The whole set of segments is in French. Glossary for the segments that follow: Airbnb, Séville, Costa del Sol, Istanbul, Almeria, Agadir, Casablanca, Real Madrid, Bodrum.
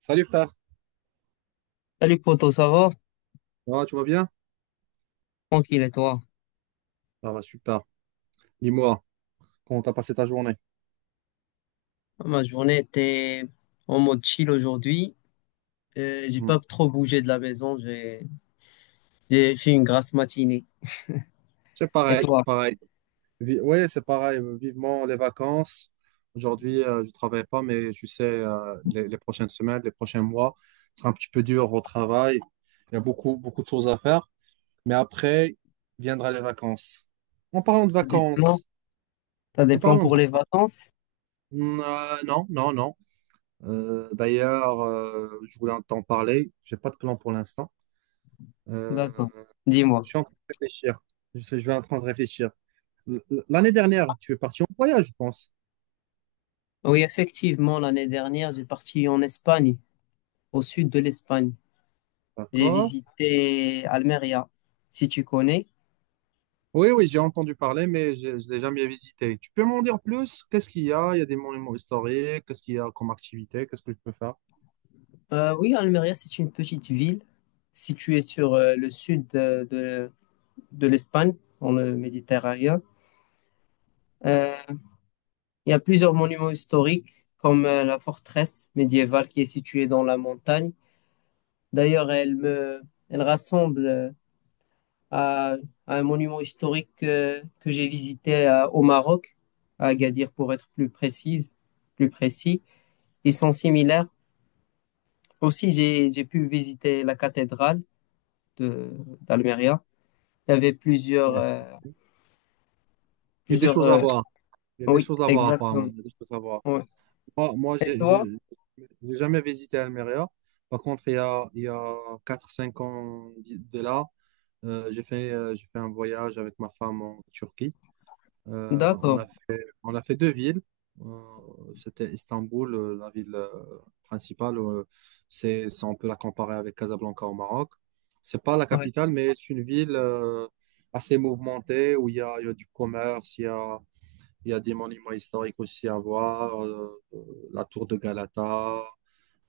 Salut frère. Ça Salut poto, ça va? va, tu vas bien? Tranquille et toi? Ça va, super. Dis-moi, comment t'as passé ta journée? Ah, ma journée était en mode chill aujourd'hui. J'ai Hmm. pas trop bougé de la maison. J'ai fait une grasse matinée. C'est Et pareil, toi? pareil. Ouais, c'est pareil. Vivement les vacances. Aujourd'hui, je travaille pas, mais tu sais, les prochaines semaines, les prochains mois, ce sera un petit peu dur au travail. Il y a beaucoup, beaucoup de choses à faire. Mais après, viendra les vacances. En parlant de T'as des plans? vacances, T'as en des plans parlant pour de... les vacances? Hmm, non, non, non. D'ailleurs, je voulais t'en parler. J'ai pas de plan pour l'instant. Euh, D'accord. Je Dis-moi. suis en train de réfléchir. Je vais en train de réfléchir. L- L'année dernière, tu es parti en voyage, je pense. Oui, effectivement, l'année dernière, j'ai parti en Espagne, au sud de l'Espagne. J'ai D'accord. visité Almeria, si tu connais. Oui, oui, j'ai entendu parler, mais je ne l'ai jamais visité. Tu peux m'en dire plus? Qu'est-ce qu'il y a? Il y a des monuments historiques. Qu'est-ce qu'il y a comme activité? Qu'est-ce que je peux faire? Oui, Almeria, c'est une petite ville située sur le sud de l'Espagne, dans le Méditerranée. Euh, Il y a plusieurs monuments historiques, comme la forteresse médiévale qui est située dans la montagne. D'ailleurs, elle rassemble à, à un monument historique que j'ai visité au Maroc, à Agadir pour être plus précis. Ils sont similaires. Aussi, j'ai pu visiter la cathédrale de, d'Almeria. Il y avait Ouais. Il y a des plusieurs, choses à euh, voir. Il y a des oui, choses à voir, apparemment. exactement. Il y a des choses à voir. Ouais. Moi, moi Et toi? J'ai jamais visité Almeria. Par contre, il y a quatre, cinq ans de là, j'ai fait un voyage avec ma femme en Turquie. D'accord. On a fait deux villes. C'était Istanbul, la ville principale. On peut la comparer avec Casablanca au Maroc. C'est pas la Ouais. capitale, mais c'est une ville assez mouvementée, où il y a du commerce, il y a des monuments historiques aussi à voir, la tour de Galata,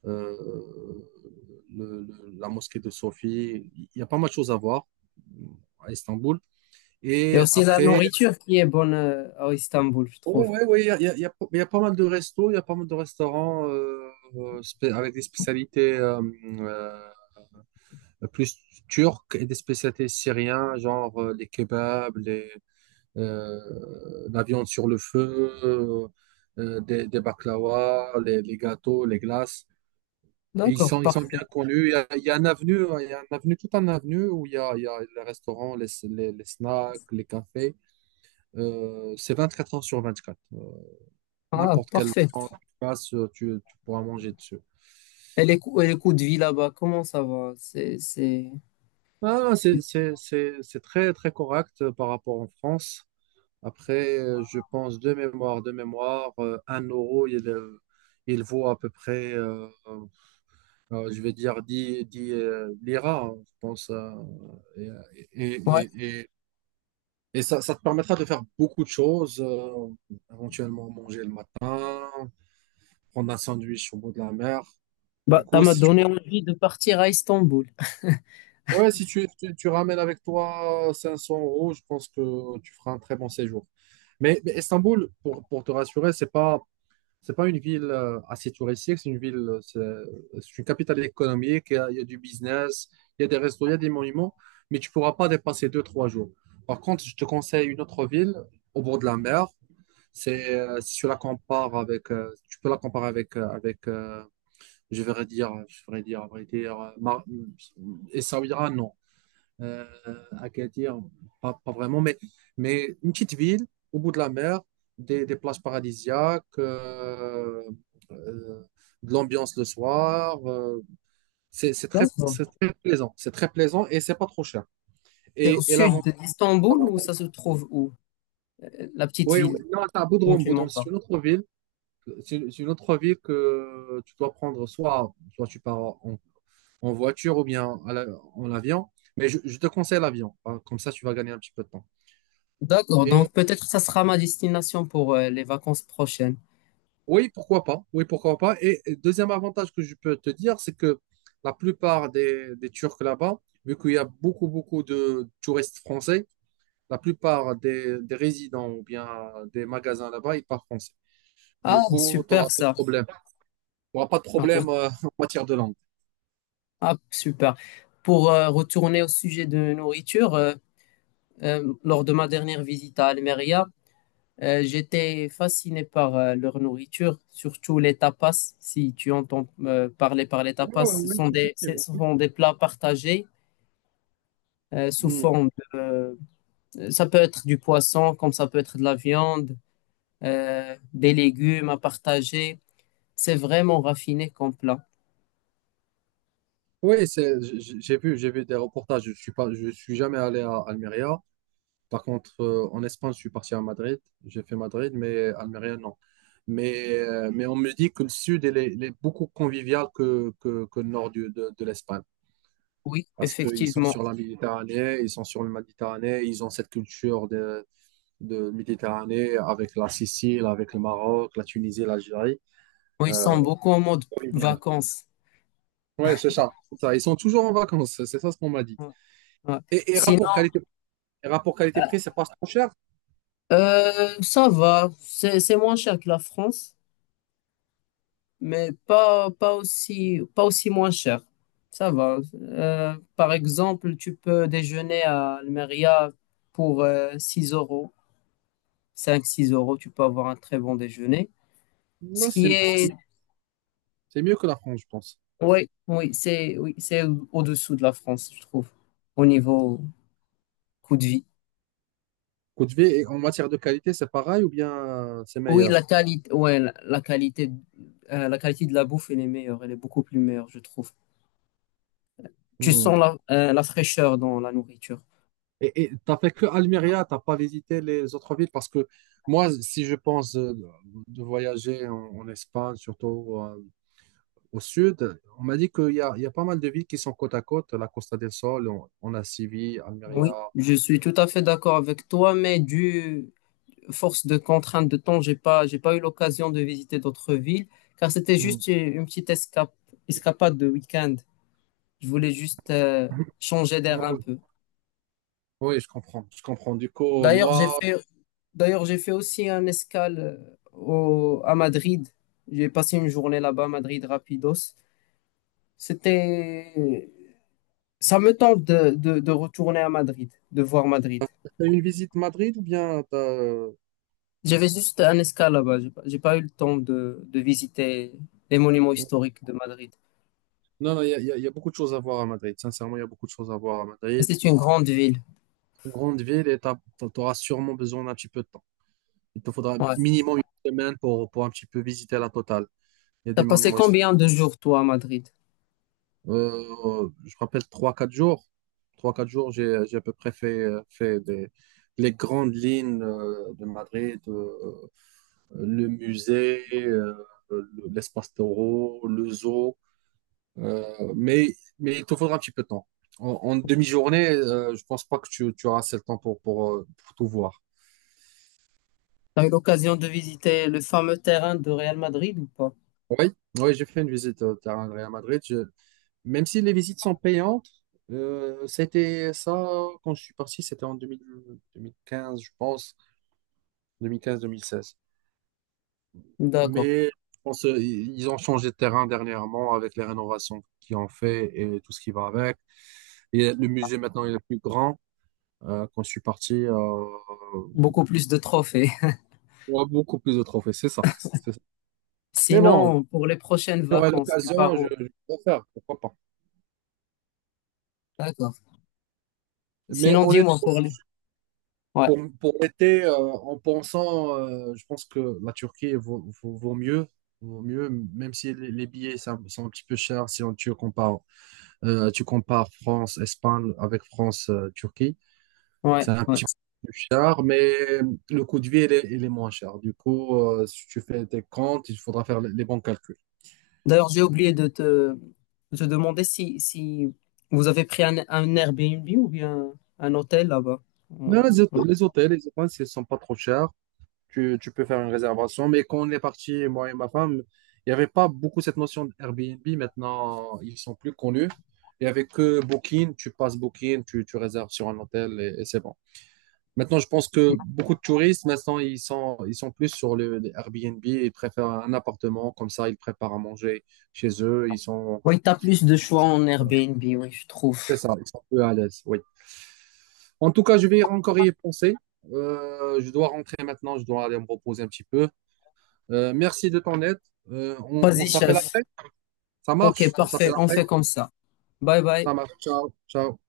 euh, la mosquée de Sophie. Il y a pas mal de choses à voir, euh, à Istanbul. Il y a Et aussi la après, nourriture qui est bonne à Istanbul, je Oui, trouve. oui, oui, il y a, il y a- il y a- il y a pas mal de restos, il y a pas mal de restaurants, avec des spécialités, euh, plus turques et des spécialités syriennes, genre les kebabs, euh, la viande sur le feu, des baklawas, les gâteaux, les glaces. Et D'accord, ils sont parfait. bien connus. Il y a un avenue, hein, il y a un avenue, tout un avenue où il y a les restaurants, les snacks, les cafés. C'est 24 heures sur 24. Ah, N'importe quel parfait. temps que tu passes, tu pourras manger dessus. Et les coûts de vie là-bas, comment ça va? C'est... Ah, c'est très, très correct, par rapport en France. Après, je pense, de mémoire, un euro, il vaut à peu près, je vais dire, dix, liras, hein, je pense. Et, et, Ouais. et, et, et ça te permettra de faire beaucoup de choses, éventuellement manger le matin, prendre un sandwich au bout de la mer. Bah, Du ça coup, m'a si tu donné envie de partir à Istanbul. ouais, si tu, ramènes avec toi 500 euros, je pense que tu feras un très bon séjour. Mais, Istanbul, pour, te rassurer, c'est pas une ville, assez touristique. C'est une capitale économique. Il y a du business, il y a des restos, il y a des monuments, mais tu pourras pas dépasser deux trois jours. Par contre, je te conseille une autre ville au bord de la mer. C'est, si tu la compares avec, Tu peux la comparer avec, je vais dire, à vrai dire, Essaouira, non, euh, Agadir, pas, vraiment, mais, une petite ville au bout de la mer, des, plages paradisiaques, euh, de l'ambiance le soir. C'est très, D'accord. c'est très plaisant. C'est très plaisant et c'est pas trop cher. C'est au Et, et sud l'avant- d'Istanbul ou L'avantage, ça se trouve où? La petite oui, oui, ville non, c'est à dont Bodrum. tu m'en Bodrum, c'est parles. une autre ville. C'est une autre ville que tu dois prendre, soit, tu pars en, voiture, ou bien en avion. Mais je te conseille l'avion, hein. Comme ça, tu vas gagner un petit peu de temps. D'accord, Et donc peut-être ça sera ma destination pour les vacances prochaines. Oui, pourquoi pas. Oui, pourquoi pas. Et deuxième avantage que je peux te dire, c'est que la plupart des Turcs là-bas, vu qu'il y a beaucoup, beaucoup de touristes français, la plupart des résidents, ou bien des magasins là-bas, ils parlent français. Du Ah, coup, tu n'auras super pas de ça. problème. Tu n'auras pas de Ah, oui. problème, en matière de langue. Ah, super. Pour retourner au sujet de nourriture, lors de ma dernière visite à Almeria, j'étais fasciné par leur nourriture, surtout les tapas. Si tu entends parler par les tapas, Oh, ce oui, sont ce effectivement. sont des plats partagés sous Hmm. forme ça peut être du poisson, comme ça peut être de la viande, des légumes à partager. C'est vraiment raffiné comme plat. Oui, j'ai vu, des reportages. Je suis jamais allé à Almeria. Par contre, en Espagne, je suis parti à Madrid. J'ai fait Madrid, mais Almeria, non. Mais on me dit que le sud, il est beaucoup convivial que, que le nord de l'Espagne. Oui, Parce qu'ils sont effectivement. sur la Méditerranée, ils sont sur le Méditerranée, ils ont cette culture de, Méditerranée, avec la Sicile, avec le Maroc, la Tunisie, l'Algérie. Oui, ils Euh, sont beaucoup en mode Convivial. vacances. Ouais, c'est ça. Ils sont toujours en vacances, c'est ça ce qu'on m'a dit. Ouais, ouais. Et, et Sinon, rapport qualité Et rapport qualité-prix, c'est pas trop cher. Ça va. C'est moins cher que la France, mais pas, pas aussi, pas aussi moins cher. Ça va. Par exemple, tu peux déjeuner à Almeria pour 6 euros, cinq six euros, tu peux avoir un très bon déjeuner. Ce Non, qui Ah, est, c'est mieux que la France, je pense. oui, oui, oui, c'est au-dessous de la France, je trouve, au niveau coût de vie. Côte V, et en matière de qualité, c'est pareil, ou bien, c'est Oui, meilleur? la qualité, ouais, la qualité de la bouffe, elle est meilleure, elle est beaucoup plus meilleure, je trouve. Tu sens Hmm. la, la fraîcheur dans la nourriture. Et tu t'as fait que Almeria, t'as pas visité les autres villes? Parce que moi, si je pense, de voyager en, Espagne, surtout, au sud, on m'a dit qu'il y a pas mal de villes qui sont côte à côte: la Costa del Sol, on, a Séville, Almeria. Oui, je suis tout à fait d'accord avec toi, mais du force de contrainte de temps, j'ai pas eu l'occasion de visiter d'autres villes, car c'était Mm. juste une petite escape, escapade de week-end. Je voulais juste changer d'air un peu. Oui, je comprends, je comprends. Du coup, D'ailleurs, j'ai moi, fait, d'ailleurs, j'ai fait aussi un escale à Madrid. J'ai passé une journée là-bas à Madrid rapidos. C'était, ça me tente de retourner à Madrid, de voir Madrid. t'as eu une visite Madrid ou bien J'avais juste un escale là-bas. J'ai pas eu le temps de visiter les monuments historiques de Madrid. non? Non, il y a beaucoup de choses à voir à Madrid. Sincèrement, il y a beaucoup de choses à voir à Madrid. C'est une grande ville. Une grande ville, et tu auras sûrement besoin d'un petit peu de temps. Il te faudra Ouais. minimum une semaine pour, un petit peu visiter la totale. Il y a des T'as passé monuments combien de jours, toi, à Madrid? Je rappelle trois quatre jours. Trois quatre jours, j'ai, à peu près fait, des, les grandes lignes, de Madrid, le musée, l'espace taureau, le zoo. Euh, mais, mais il te faudra un petit peu de temps. En, demi-journée, je pense pas que tu, auras assez le temps pour, pour tout voir. T'as eu l'occasion de visiter le fameux terrain de Real Madrid ou pas? Oui, oui, j'ai fait une visite au terrain de Real Madrid. Même si les visites sont payantes, c'était ça, quand je suis parti, c'était en 2000 2015, je pense, 2015-2016. D'accord. Mais je pense, ils ont changé de terrain dernièrement, avec les rénovations qu'ils ont fait et tout ce qui va avec. Et le musée maintenant, il est plus grand. Quand je suis parti, Beaucoup plus de trophées. on a beaucoup plus de trophées, c'est ça. C'est ça. Mais bon, Sinon, pour les prochaines j'aurai vacances, tu pars l'occasion, je, où? Vais le faire, pourquoi pas. D'accord. Mais Sinon, dis-moi honnêtement, pour si les... Ouais, Pour, l'été, en pensant, je pense que la Turquie vaut mieux, même si les, billets sont, un petit peu chers. Si tu compares, France, Espagne avec France, Turquie, ouais, c'est un ouais. petit peu plus cher, mais le coût de vie, il est moins cher. Du coup, si tu fais tes comptes, il faudra faire les bons calculs. D'ailleurs, j'ai oublié de te demander si, si vous avez pris un Airbnb ou bien un hôtel là-bas. Euh, Mais les hôtels, ils sont pas trop chers. Tu, peux faire une réservation. Mais quand on est parti, moi et ma femme, il n'y avait pas beaucoup cette notion d'Airbnb. Maintenant, ils sont plus connus. Il n'y avait que Booking. Tu passes Booking, tu, réserves sur un hôtel, et, c'est bon. Maintenant, je pense que beaucoup de touristes, maintenant, ils sont plus sur le, les Airbnb. Ils préfèrent un appartement. Comme ça, ils préparent à manger chez eux. Oui, t'as plus de choix en Airbnb, oui, je trouve. C'est ça, ils sont peu à l'aise. Oui. En tout cas, je vais encore y penser. Je dois rentrer maintenant. Je dois aller me reposer un petit peu. Merci de ton aide. On on Vas-y, s'appelle chef. après. Ça Ok, marche? On parfait, s'appelle on après. fait comme ça. Bye bye. Ça marche. Ciao. Ciao.